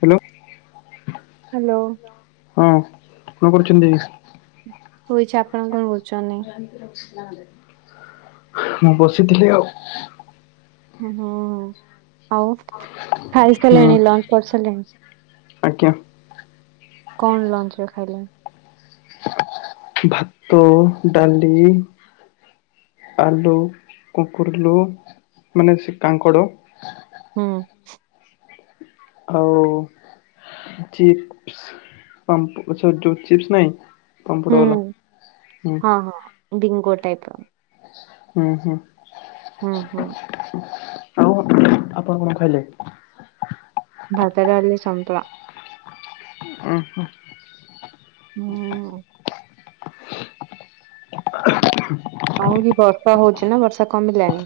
Hello. Hello. ହଁ କଣ କରୁଛନ୍ତି? ଶୋଇଛି, ଆପଣ କଣ କରୁଛନ୍ତି? ମୁଁ ବସିଥିଲି ଆଉ। ହଁ, ହଁ, ଆଉ ହଁ ଖାଇସାରିଲେଣି ଲଞ୍ଚ କରସା ସାଲେଣି? ଆଜ୍ଞା। କଣ ଲଞ୍ଚ ରେ ଖାଇଲେ? ଭାତ, ଡାଲି ଆଲୁ, କୁକୁରଲୁ ମାନେ ସେ କାଙ୍କଡ଼ ହଁ। ଆଉ ଚିପ୍ସ ପାମ୍ପୁ ଗଛରେ ଯୋଉ ଚିପ୍ସ ନାଇଁ? ପାମ୍ପଡ଼ ହୁଁ, ବାଲା ହୁଁ, ହୁଁ ହଁ, ହଁ ଭିଙ୍ଗୋ ଟାଇପ୍ ର। ହୁଁ, ହୁଁ। ହୁଁ, ହୁଁ। ଆଉ ଆପଣ କଣ ଖାଇଲେ? ଭାତ, ଡାଲି, ସନ୍ତୁଳା। ଓ ହୋ। ହଁ। ଆଉରି ବର୍ଷା ହଉଛି ନା ବର୍ଷା କମିଲାଣି?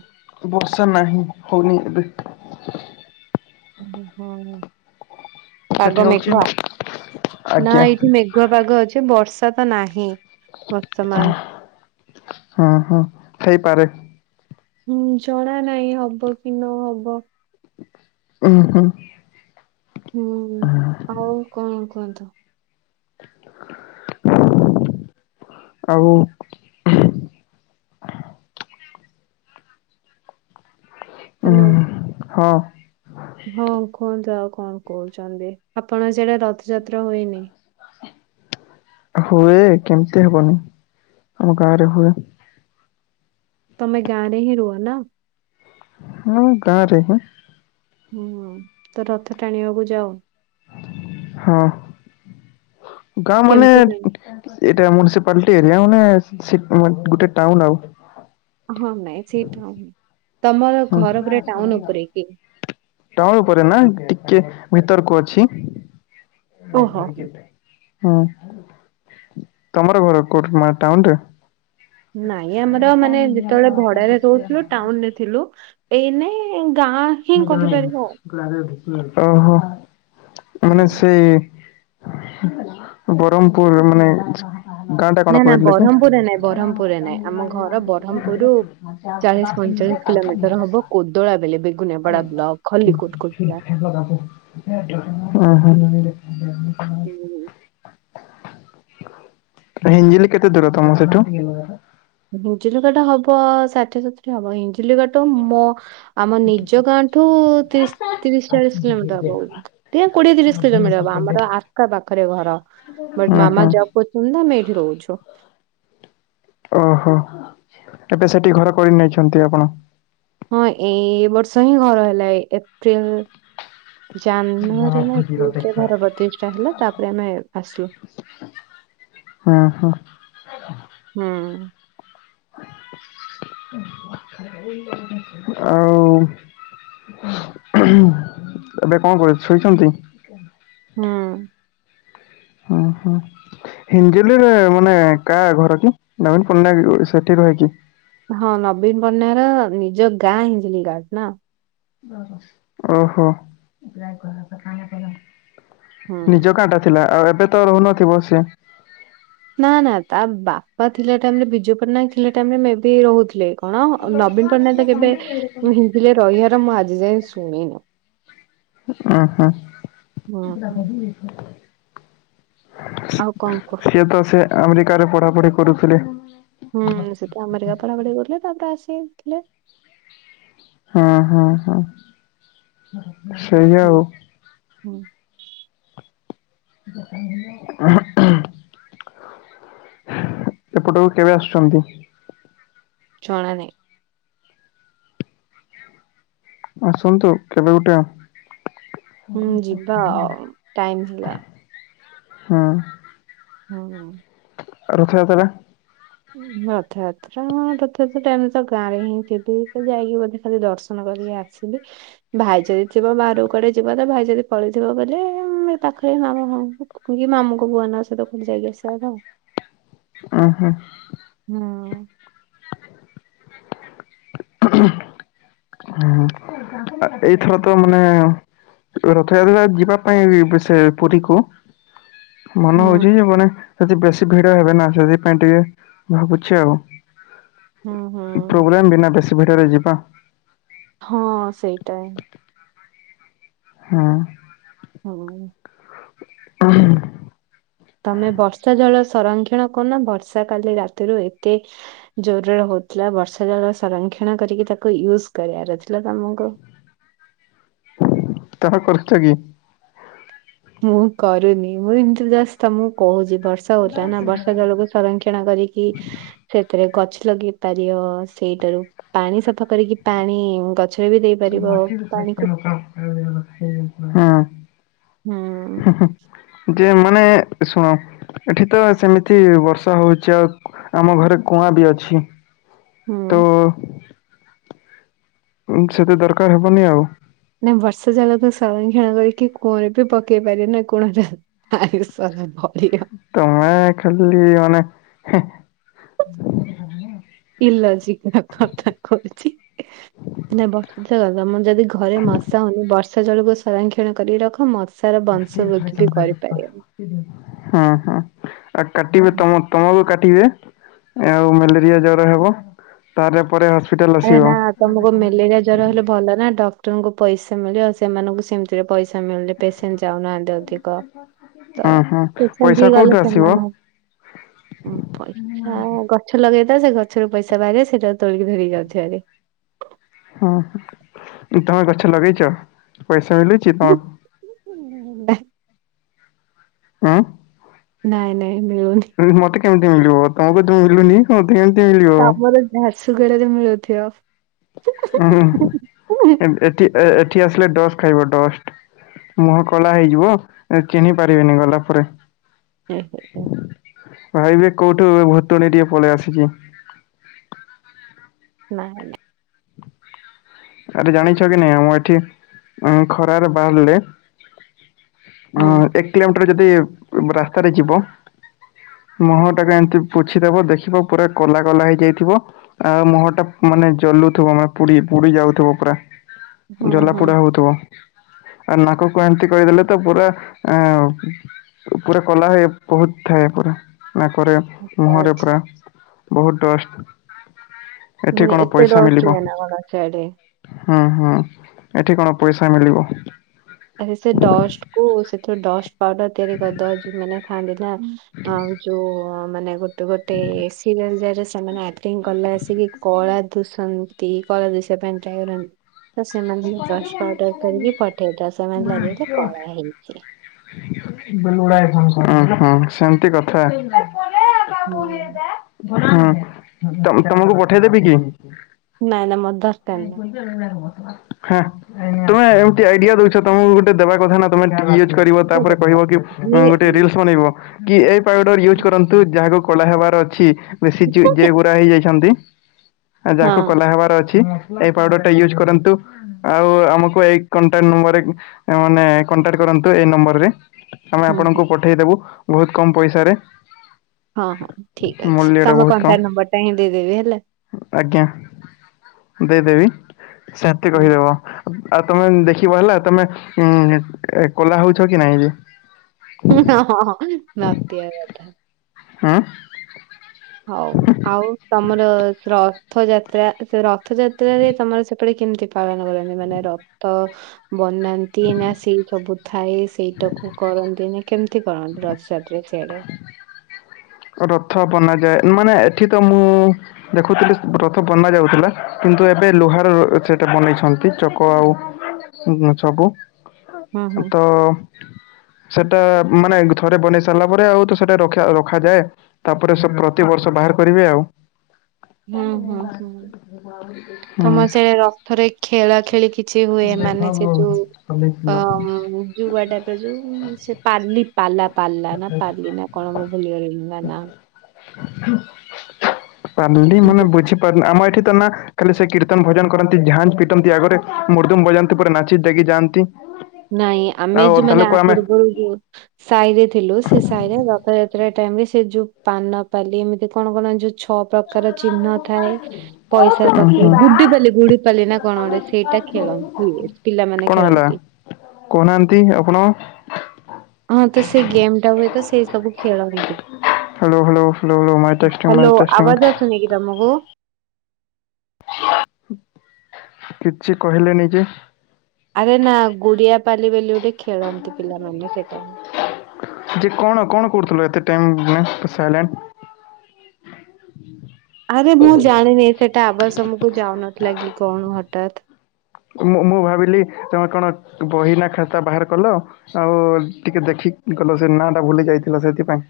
ବର୍ଷା ନାହିଁ ହଉନି ଏବେ। ମେଘ, ସେଠି ପାଗ ହଉଛି? ମେଘୁଆ ନା ଆଜ୍ଞା ଏଇଠି ମେ ଘୁଆ ପାଗ ଅଛି ବର୍ଷା ତ ନାହିଁ ବର୍ତ୍ତମାନ। ହଁ, ହଁ ହେଇପାରେ। ହୁଁ, ଜଣା ନାହିଁ ହବ କି ନ ହବ। ଓହୋ। ହୁଁ, ଆଉ କଣ କୁହନ୍ତ? ଆଉ ଉଁ ହ୍ୟାଲୋ। ହଁ। ହଁ କୁହନ୍ତୁ ଆଉ କଣ କହୁଛନ୍ତି? ଆପଣ ସିଆଡେ ରଥଯାତ୍ରା ହୁଏନି? ହୁଏ କେମିତି ହବନି ଆମ ଗାଁ ରେ ହୁଏ। ତୋମେ ଗାଁରେ ହିଁ ରୁହ ନା? ହଁ ଗାଁ ରେ ହିଁ। ହୁଁ, ତ ରଥ ଟାଣିବାକୁ ଯାଅ? ହଁ ଗାଁ ମାନେ କେମିତି ଟାଣ ଏଇଟା ମୁନିସିପାଲିଟି ଏରିଆ ମାନେ ସେ ମାନ ଗୋଟେ ଟାଉନ୍ ଆଉ। ହଁ ନାଇଁ ସେଇଟା, ତୋମର ଘର ଉପରେ ଟାଉନ୍ ଉପରେ କି? ଟାଉନ୍ ଉପରେ ନା ଟିକେ ଭିତରକୁ ଅଛି। ଓହୋ ହଁ, ତୋମର ଘର କୋଉଠି ମା ଟାଉନ୍ ରେ। ନାଇଁ ଆମର ମାନେ ଯେତେବେଳେ ଭଡାରେ ରହୁଥିଲୁ ଟାଉନ୍ ରେ ଥିଲୁ। ଏଇନେ ଗାଁ ହିଁ କହିପାରିବ ଆଉ ଓହୋ, ଏ ମାନେ ହୁଁ। ସେ ସେ ବରମପୁର ମାନେ ଗାଁ ଟା କଣ ନା ନା କହିଲେ କି ବ୍ରହ୍ମପୁରରେ ନାଇଁ ବ୍ରହ୍ମପୁରରେ ନାଇଁ ଆମ ଘର ବ୍ରହ୍ମପୁରୁ। ଚାଳିଶି, ପଇଁଚାଳିଶି କିଲୋମିଟର ହବ କୋଦଳା ବେଲେ ବେଗୁନପଡା ବ୍ଲକ ଖଲି କୋଟ କୋଳା। ଲଗା କୁ ଅ ହଁ। ହୁଁ ହୁଁ। ହିଞ୍ଜିଲ କେତେ ଦୂର ତମ ସେଠୁ। ଟିନୁ ଦାଦା। ହିଞ୍ଜିଲି କା ଟା ହବ ଷାଠିଏ, ସତୁରି ହବ ହିଞ୍ଜିଲି କା ଟ ମୋ। ଆମ ନିଜ ଗାଁଠୁ ତିରିଶି, ତିରିଶି, ଚାଳିଶି କିଲୋମିଟର ହବ ଉଁ। ଟିଏ କୋଡିଏ ତିରିଶି କିଲୋମିଟର ହବ ଆମର ଆର୍କା ପାଖରେ ଘର। ଅ ହଁ। କୋତିପି ନା ଆମେ ଏଇଠି ରହୁଛୁ। ଓହୋ ଏବେ ସେଠି ଘର କରି ନେଇଛନ୍ତି ଆପଣ। ହଁ ଏଇ ବର୍ଷ ହିଁ ଘର ହେଲା ଏଇ ଏପ୍ରିଲ୍। ଜାନୁଆରୀ ନା ଏପ୍ରିଲ୍ ରେ ଘର ପ୍ରତିଷ୍ଠା ହେଲା ତା ପରେ ଆମେ ଆସିଲୁ। ହଁ ହଁ। ହୁଁ। ଆଉ। ଏବେ କଣ କରିବେ ସୋଇଛନ୍ତି। ହୁଁ। ଅ ହଁ। ହିଞ୍ଜଲିରେ ମାନେ କା ଘର କି ନବୀନ ପଟ୍ଟନାୟକ ସେଠି ରହେ କି? ହଁ ନବୀନ ପଟ୍ଟନାୟକ ର ନିଜ ଗାଁ ହିଞ୍ଜିଲିଗାଡ଼ ନା। ଓହୋ ନିଜ ହୁଁ ଗାଁ ଟା। ଥିଲା ଆଉ ଏବେ ତ ରହୁନଥିବ ସିଏ। ନା ନା ତା ବାପା ଥିଲା ଟାଇମ୍ ରେ ବିଜୁ ପଟ୍ଟନାୟକ ଥିଲା ଟାଇମ୍ ରେ ମେ ବି ରହୁଥିଲେ। କଣ ନବୀନ ପଟ୍ଟନାୟକ ତ କେବେ ହିଞ୍ଜିଳି ରେ ରହିବାର ମୁଁ ଆଜି ଯାଏ ଶୁଣିନି। ଆ ହା। ହୁଁ ହୁଁ। ଆଉ କଣ କୁହ। ସିଏ ତ ସେ ଆମେରିକାରେ ପଢ଼ାପଢ଼ି କରୁଥିଲେ। ହୁଁ ସେତ ଆମେରିକାରେ ପଢାପଢି କରୁଥିଲେ ତାପରେ ଆସିଥିଲେ। ହଁ ହଁ ହଁ ସେଇଆ ହୁଁ ଆଉ। ହୁଁ। ଉଁ ହୁଁ। ଏପଟକୁ କେବେ ଆସୁଛନ୍ତି। ଜଣା ନାହିଁ। ଆସନ୍ତୁ କେବେ ଗୁଟେ ଆ। ହୁଁ ଯିବା ଆଉ ଟାଇମ ଥିଲା। ହଁ। ହୁଁ। ରଥଯାତ୍ରା। ରଥଯାତ୍ରା, ରଥଯାତ୍ରା ଟାଇମ୍ ରେ ତ ଗାଁ ରେ ହିଁ ଥିବି। ତ ଯାଇକି ବୋଧେ ଖାଲି ଦର୍ଶନ କରିକି ଆ ଥିଲି। ଭାଇ ଯଦି ଥିବ ବାହାରକୁ କୁଆଡେ ଯିବ ତ ଭାଇ ଯଦି ପଳେଇଥିବ ବୋଲେ ଏ ପାଖରେ ମାମୁଁ ଘରକୁ। କି ମାମୁଁ ଙ୍କ ପୁଅ ନା କୁଆଡେ ଯାଇକି ଆସିବା କଥା। ଅ ହ। ହୁଁ। ହୁଁ। ଏଇଥର ତ ମାନେ ରଥଯାତ୍ରା ଯିବା ପାଇଁ ଏବେ ସେ ପୁରୀକୁ ମନ ହୁଁ ହଉଛି ଯେ ମାନେ ସେଠି ବେଶୀ ଭିଡ ହେବେ ନା ସେଥିପାଇଁ ଟିକେ ଭାବୁଛି ଆଉ। ହୁଁ ହୁଁ। ପ୍ରୋବ୍ଲେମ୍ ବିନା ବେଶୀ ଭିଡ଼ରେ ଯିବା। ହଁ ସେଇଟା। ହୁଁ। ହୁଁ। [unintelligible] ତମେ ବର୍ଷା ଜଳ ସଂରକ୍ଷଣ କରୁନ ବର୍ଷା କାଲି ରାତିରୁ ଏତେ ଜୋର୍ ରେ ହଉଥିଲା। ବର୍ଷା ଜଳ ସଂରକ୍ଷଣ କରିକି ତାକୁ ୟୁଜ୍ କରିଆର ଥିଲା ତମକୁ। ତାହା କରଛ କି? ମୁଁ କରୁନି। ମୁଁ ଏମିତି ଜଷ୍ଟ ତମକୁ କହୁଛି ବର୍ଷା ତ ଓଦା ନା ବର୍ଷା ଜଳକୁ ସଂରକ୍ଷଣ କରିକ୍ କି ସେଥିରେ ଗଛ ଲଗେଇ ପାରିବ ସେଇଟାରୁ। ପାଣି ସଫା କରିକି ପାଣି ଗଛରେ ବି ଦେଇପାରିବ ପାଣିକୁ। [unintelligible] ହଁ ହୁଁ ହେଁ -ହଁ। ଯେ ମାନେ ଶୁଣ? ଏଠି ତ ସେମିତି ବର୍ଷା ହଉଛି, ଆଉ ଆମ ଘରେ କୁଆଁ ବି ଅଛି। ହୁଁ ତ ଉଁ। ଉଁ ସେତେ ଦରକାର୍ ହବନି ଆଉ। ନା ବର୍ଷା ଜଳ ତ ସଂରକ୍ଷଣ କରିକି କୂଅରେ ବି ପକେଇ ପାରିବେ ନା କୋଣଟା। [inaudible] ତମେ ଖାଲି ମାନେ ହେଁ। କି ଲଜିକ୍ର ଧକ୍- ଧକ୍ ଖଥା କହୁଚି। ମାନେ ବର୍ଷା ଥୀ ଦେଖ ତମର୍ ଯଦି ଘରେ ମଶା ହଉନି ବର୍ଷା ଜଳକୁ ସଂରକ୍ଷଣ କରିକି ରଖ ମଶ୍ ସାରା ବଂଶ ବୃଦ୍ଧି ବି କରିପାରିବ। ହଁ ହଁ ଆ କାଟିବେ ତମ ତମ ବି କାଟିବେ? ଆଉ ମେଲେରିଆ ଜର ହେବ ତାର୍ ରେ ପରେ ହସ୍ପିଟାଲ ଆରେ ଆସିବ। ନା। ତମକୁ ମେଲେରିଆ ଜର ହେଲେ ଭଲ ନା ଡକ୍ଟରଙ୍କୁ ପଇସା ମିଳିବ ଆଉ ସେମାନଙ୍କୁ ସେମିତିରେ ପଇସା ମିଲ୍ ଲି ପେସେଣ୍ଟ ଯାଉନାହାନ୍ତି ଅଧିକ ତ ଉଁ ହୁଁ ପେସେଣ୍ଟ ପଇସା କୋଉଠୁ ହେଇଗଲେ ଆସିବ ସେମାନଙ୍କୁ ପଇସା ଗଛ ଲଗେଇଦବ ସେ ଗଛରୁ ପଇସା ବାହାରିବ ସେଟାକୁ ତୋଳିକି ଧରିକି ଆଉଥିଭାରି। ହଁହଁ ତମେ ଗଛ ଲଗେଇଛ ପଇସା ମିିଲୁଛି ତମକୁ? ନାଁ। ହଁ ଅଁ। ନାଇଁ ନାଇଁ ମିଳୁନି। ସେମିତି ମୋତେ କେମିତି ମିଳିବ ତମକୁ ତ ମିଳୁନି ମତେ କେମିତି ମିଳିବ? ଆମର ଝାରସୁଗୁଡାରେ ମିଳୁଥିବ? ହୁଁ ଏମ୍ ଏଠି ଏ ଏଠି ଆସିଲେ ଡଷ୍ଟ ଖାଇବ ଡଷ୍ଟ। ମୁହଁ କଳା ହେଇଯିବ, ଏ ଚିହ୍ନି ପାରିବେନି ଗଲା ପରେ। ଏ ହେ ଏ। ଭାଇ ଏବେ କୋଉଠି? ଏବେ ହୋଟେଲ ଟିକିଏ ପଳେଇ ଆସିଚୁ। ନାଁ। ଆରେ ଜାଣିଛ କି ନାଇଁ, ଆମର ଏଠି ଖରାରେ ବାହାରିଲେ ହୁଁ ଉଁ ଏକ କିଲୋମିଟର ଯଦି ରାସ୍ତାରେ ଯିବ ମୁହଁଟାକୁ ଏମିତି ପୋଛିଦେବ ଦେଖିବ ପୁରା କଲା କଲା ହେଇଯାଇଥିବ ଆଉ ମୁହଁ ଟା ମାନେ ଜଲୁଥିବ ମାନେ ପୁଡି ପୁଡି ଯାଉ। ଥିବ ପୁରା ହୁଁ ହୁଁ ଜଲାପୋଡ଼ା ହଉଥିବ। ଆ ନାକକୁ ଏମିତି କରିଦେଲେ ତ ପୁରା ଏଁ ଆଉ। ପୁରା କଲା ହେ ବହୁତ ଥାଏ ପୁରା ନାକରେ। ଆଚ୍ଛା ମୁହଁରେ ଆଚ୍ଛା ପୁରା ବହୁତ ଡଷ୍ଟ, ଏଠି କଣ ପଇସା ମିଳିବ? ଧନ ଚଡ଼ି। ହୁଁ, ହୁଁ ଏଠି କଣ ପଇସା ମିଳିବ? ଆରେ ସେ ଡଷ୍ଟକୁ ସେଥିରେ ଡଷ୍ଟ ପାଉଡର ତିଆରି କରିଦବ ଜୁ ମାନେ ମାନେ ଥାଆନ୍ତି ନା ଯୋଉ ମାନେ ଗୋ ଗୋଟେ ଏସି ରହିଯାରେ ସେମାନେ ଆକ୍ଟିଂ କଲା ବସିକି କଳା ଭୁଶୁ [inaudible] ଆମକୁ ଲାଗୁଛି ଯେ କଳା ହେଇଛି। [inaudible] ଉଁ ହୁଁ ସେମିତି କଥା। ହୁଁ। ହୁଁ ତମ ତମକୁ ପଠେଇଦେବି କି? ନାଇଁ ନାଇଁ ମୋର ଦରକାର ନାଇଁ। ହେଁ ତମେ ଏମିତି ଆଇଡିଆ ଦଉଛ, ତମକୁ ଗୋଟେ ଦେବା କଥା ନା। ମାନେ ଟିକେ ୟୁଜ୍ କରିବ ମୋର ତାପରେ କହିବ ଦରକାର କି ନାହିଁ। ଇଏ ଗୋଟେ ରିଲ୍ସ ବନେଇବ କି ଏ ପାଉଡର ୟୁଜ୍ କରନ୍ତୁ ଯାହାକୁ କଳା ହେବାର ଅଛି, ବେଶୀ ଯିଏ ଗୋରା ହେଇ ଯାଇଛନ୍ତି ହଁ ଯାହାକୁ, କଳା ହେବାର ଅଛି ଏଇ ପାଉଡର ଟା ୟୁଜ କରନ୍ତୁ। ଆଉ ଆମକୁ ଏଇ କଣ୍ଟାଣ୍ଟ ନମ୍ବରରେ ମାନେ କଣ୍ଟାକ୍ଟ କରନ୍ତୁ ଏଇ ନମ୍ବରରେ। ଆମେ ହୁଁ ଆପଣଙ୍କୁ, ହୁଁ ପଠେଇଦବୁ ବହୁତ କମ ପଇସାରେ। ହଁ ହଁ ଠିକ ଅଛି ମୂଲ୍ୟଟା ତମ ବହୁତ କମ୍ କଣ୍ଟାକ୍ଟ ନମ୍ବର ଟା ହିଁ ଦେଇଦେବି ହେଲା। ଆଜ୍ଞା, ଦେଇଦେବି ସାଥି ହଁ କହିଦେବ। ଆଉ ତମେ ଦେଖିବ ହେଲା ତମେ ଉଁ କୋଲା ହଉଛ କି ନାଇଁ ଯେ? ହୁଁ ହୁଁ ହଁ ହଁ ନଟିଆ କଥା। ହେଁ ହଉ ଆଉ ତମର ରଥଯାତ୍ରା ସେ ରଥଯାତ୍ରାରେ ତମର ସେପ ସେପଟେ କେମିତି ପାଳନ କରନ୍ତି? ମାନେ ରଥ ବନାନ୍ତି ନା ସେଇ ସବୁ ଥାଏ ସେଇଟାକୁ କରନ୍ତି ନା କେମିତି କରନ୍ତି ରଥଯାତ୍ରା ସିଆଡେ? ରଥ ବନାଯାଏ। ମାନେ ଏଠି ତ ମୁଁ ଦେଖୁଥିଲି ରଥ ବନାଯାଉଥିଲା କିନ୍ତୁ ଏବେ ଲୁହାର ସେଇଟା ବନେଇଛନ୍ତି ଚକ ଆଉ [inaudible] ହୁଁ ତୁ ହୁଁ ତ ସେଇଟା ମାନେ ଥରେ ବନେଇ ସାରିଲା ପରେ ଆଉ ତ ସେଇଟା ରଖା ରଖାଯାଏ ତାପରେ, ସେ ପ୍ରତିିବର୍ଷ ବାହାର କରିବେ ଆଉ। ଓଃ ହଉ [inaudible] ତମର ସେ ରଥରେ ଖେଳାଖେଳି କିଛି ହୁଏ? ମାନେ ସେ ଯୁ [unintelligible] ଯୁଆ ଟାଇପର ଯୁ ସେ ପାଲି ପାଲା ପାଲା ନା ପାଲି ନା କଣ ମୁଁ ଭୁଲିଗଲିଣି ତା ନାଁ। ପାଲି ମାନେ ବୁଝି ଆମ ଏଠି ତ ନା ଖାଲି ସେ କୀର୍ତନ ଭଜନ କରନ୍ତି ଝାଞ ପିଟନ୍ତି ଆଗରେ ମୁର୍ଦାଙ୍ଗ ବଜାନ୍ତି ପରେ ନାଚି ଜାଗି ଯାଆନ୍ତି ତି ନାଇଁ ଆମେ ଯଉ ମାନେ ୟା ପୂର୍ବରୁ ଯଉ ସାହି ରେ ଥିଲୁ ସେ ସାହି ରେ ରଥଯାତ୍ରା ଟାଇମ ରେ ସେ ଯଉ ପାନପାଲି ଏମିତି କଣ ବନାନ୍ତି ଯୋଉ ଛପ ପ୍ରକାର ଚିହ୍ନ ଥାଏ ପଇସା ପକେଇ ଗୁଡି ପାଲି ଗୁଡି ପାଲି ନା କଣ ଗୋଟେ ସେଇଟା ଖେଳ ହୁଏ ପିଲାମାନେ କଣ ହେଲା ଖେଳନ୍ତି। କହୁନାହାନ୍ତି ଆପଣ? ହଁ ତ ସେ ଗେମ୍ ଟା ହୁଏ ତ ସେଇ ସବୁ ଖେଳନ୍ତି। Hello hello hello hello mic testing mic testing ଶୁଭୁନିକି ତମକୁ? କିଛି କହିଲେନି ଯେ? ଆରେ ନା ଗୁଡିଆ ପାଲି ବୋଲି ଗୋଟେ ଖେଳ ଥିଲା ସେଇଟା। ଯେ କଣ କଣ କରୁଥିଲ ଏତେ ଟାଇମ ମାନେ ସାଇଲେଣ୍ଟ ଆରେ ମୁଁ ଜାଣିନି ସେଟା ଆବାଜ ତମକୁ ଯାଉନଥିଲା କି କଣ ହଠାତ୍ ମୁଁ ମୁଁ ଭାବିଲି ତମେ କଣ ବହିନା ଖାତା ବାହାର କଲ। ଆଉ ଟିକେ ଦେଖି ଗଲ ସେ ନାଁ ଟା ଭୁଲି ଯାଇଥିଲା ସେଥିପାଇଁ।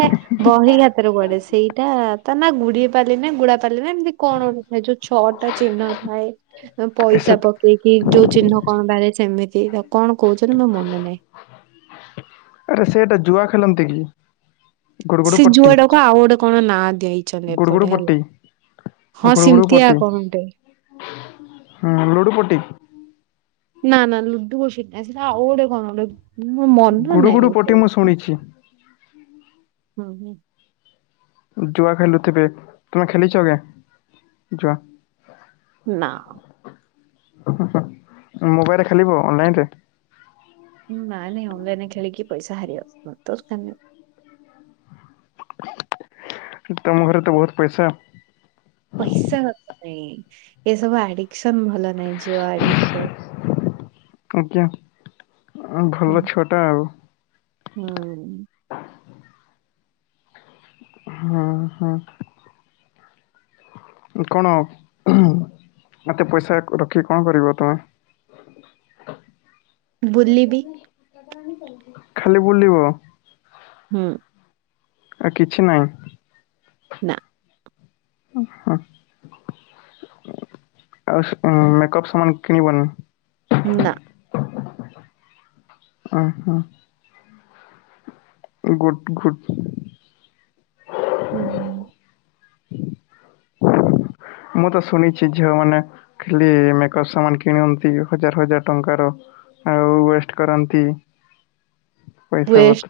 ହେ ବହି ଖାତା ରେ କୁଆଡେ ସେଇଟା ତା ନା ଗୁଡ଼ିଆ ପାଲି ଗୁଡା ପାଲି ଏମିତି କଣ ହେ ଯଉ ଛଅଟା ଚିହ୍ନ ଥାଏ ସେ ପଇସା ପକେଇକି ଯୋଉ ଚିହ୍ନ କଣ ବାହାରେ ସେମିତି କଣ କହୁଛନ୍ତି ମୋର ମନ ନାହିଁ। ଆରେ ସେଟା ଜୁଆ ଖେଲନ୍ତି କି? ଗୁଡୁଗୁଡୁ ସେ ପଟି ଜୁଆଟାକୁ ଆଉ ଗୋଟେ କଣ ନା ଦେଇଛନ୍ତି ଗୁଡୁଗୁଡୁ ଏପଟେ ପଟି ହେଲା। ହଁ ଗୁଡୁ ଗୁଡୁ ସେିମିତିଆ ପଟି କଣ ଗୋଟେ। ହୁଁ ଲୁଡୁ ପଟି। ନା ନା ଲୁଡୁ ପଟି ନାହିଁ ସେଟା ଆଉଗୋଟେ କଣ ମୋ ମନ ଗୁଡୁ ଗୁଡୁ ନାହିଁ। ପଟି ହୁଁ। ମୁଁ ଶୁଣିଛି। ଜୁଆ ଖେଲୁଥିବେ ତୁମେ ଖେଲିଛ କେ ଜୁଆ। ନା। ମୋବାଇଲରେ ଖେଲିବ ଅନ ଲାଇନ ରେ। ହୁଁ ନାଇଁ ନାଇଁ ଅନଲାଇନରେ ଖେଳିକି ପଇସା ହାରିବା ଦରକାର ନାହିଁ। ତମ ଘରେ ତ ବହୁତ ପଇସା। ପଇସା ନାଇଁ ଏ ସବୁ ଆଡିକସନ ଭଲ ନାହିଁ ଜୁଆ ଆଡିକ୍ସନ୍। ଆଜ୍ଞା ହଁ ଭଲ ଛୁଆଟା ଆଉ। ହୁଁ। ହୁଁ ହଁ କଣ? ମତେ ପଇସା ରଖିକି କଣ କରିବ ତୁମେ? ବୁଲିବି ଖାଲି ବୁଲିବ। ହୁଁ। କିଛି ନାହିଁ। ନା ଅହ ଆଉ ମେକପ୍ ସାମାନ କିଣିବନି? ନାଁ। ଓହୋ। ଗୁଡ଼ ଗୁଡ଼। ହୁଁ। ମୁଁ ତ ଶୁଣିଛି ଝିଅମାନେ ଖାଲି ମେକଅପ ସେମାନେ କିଣନ୍ତି ହଜାର ହଜାର ଟଙ୍କାର। ଆଉ ୱେଷ୍ଟ କରନ୍ତି ପଇସା ପତ୍ର। ୱେଷ୍ଟ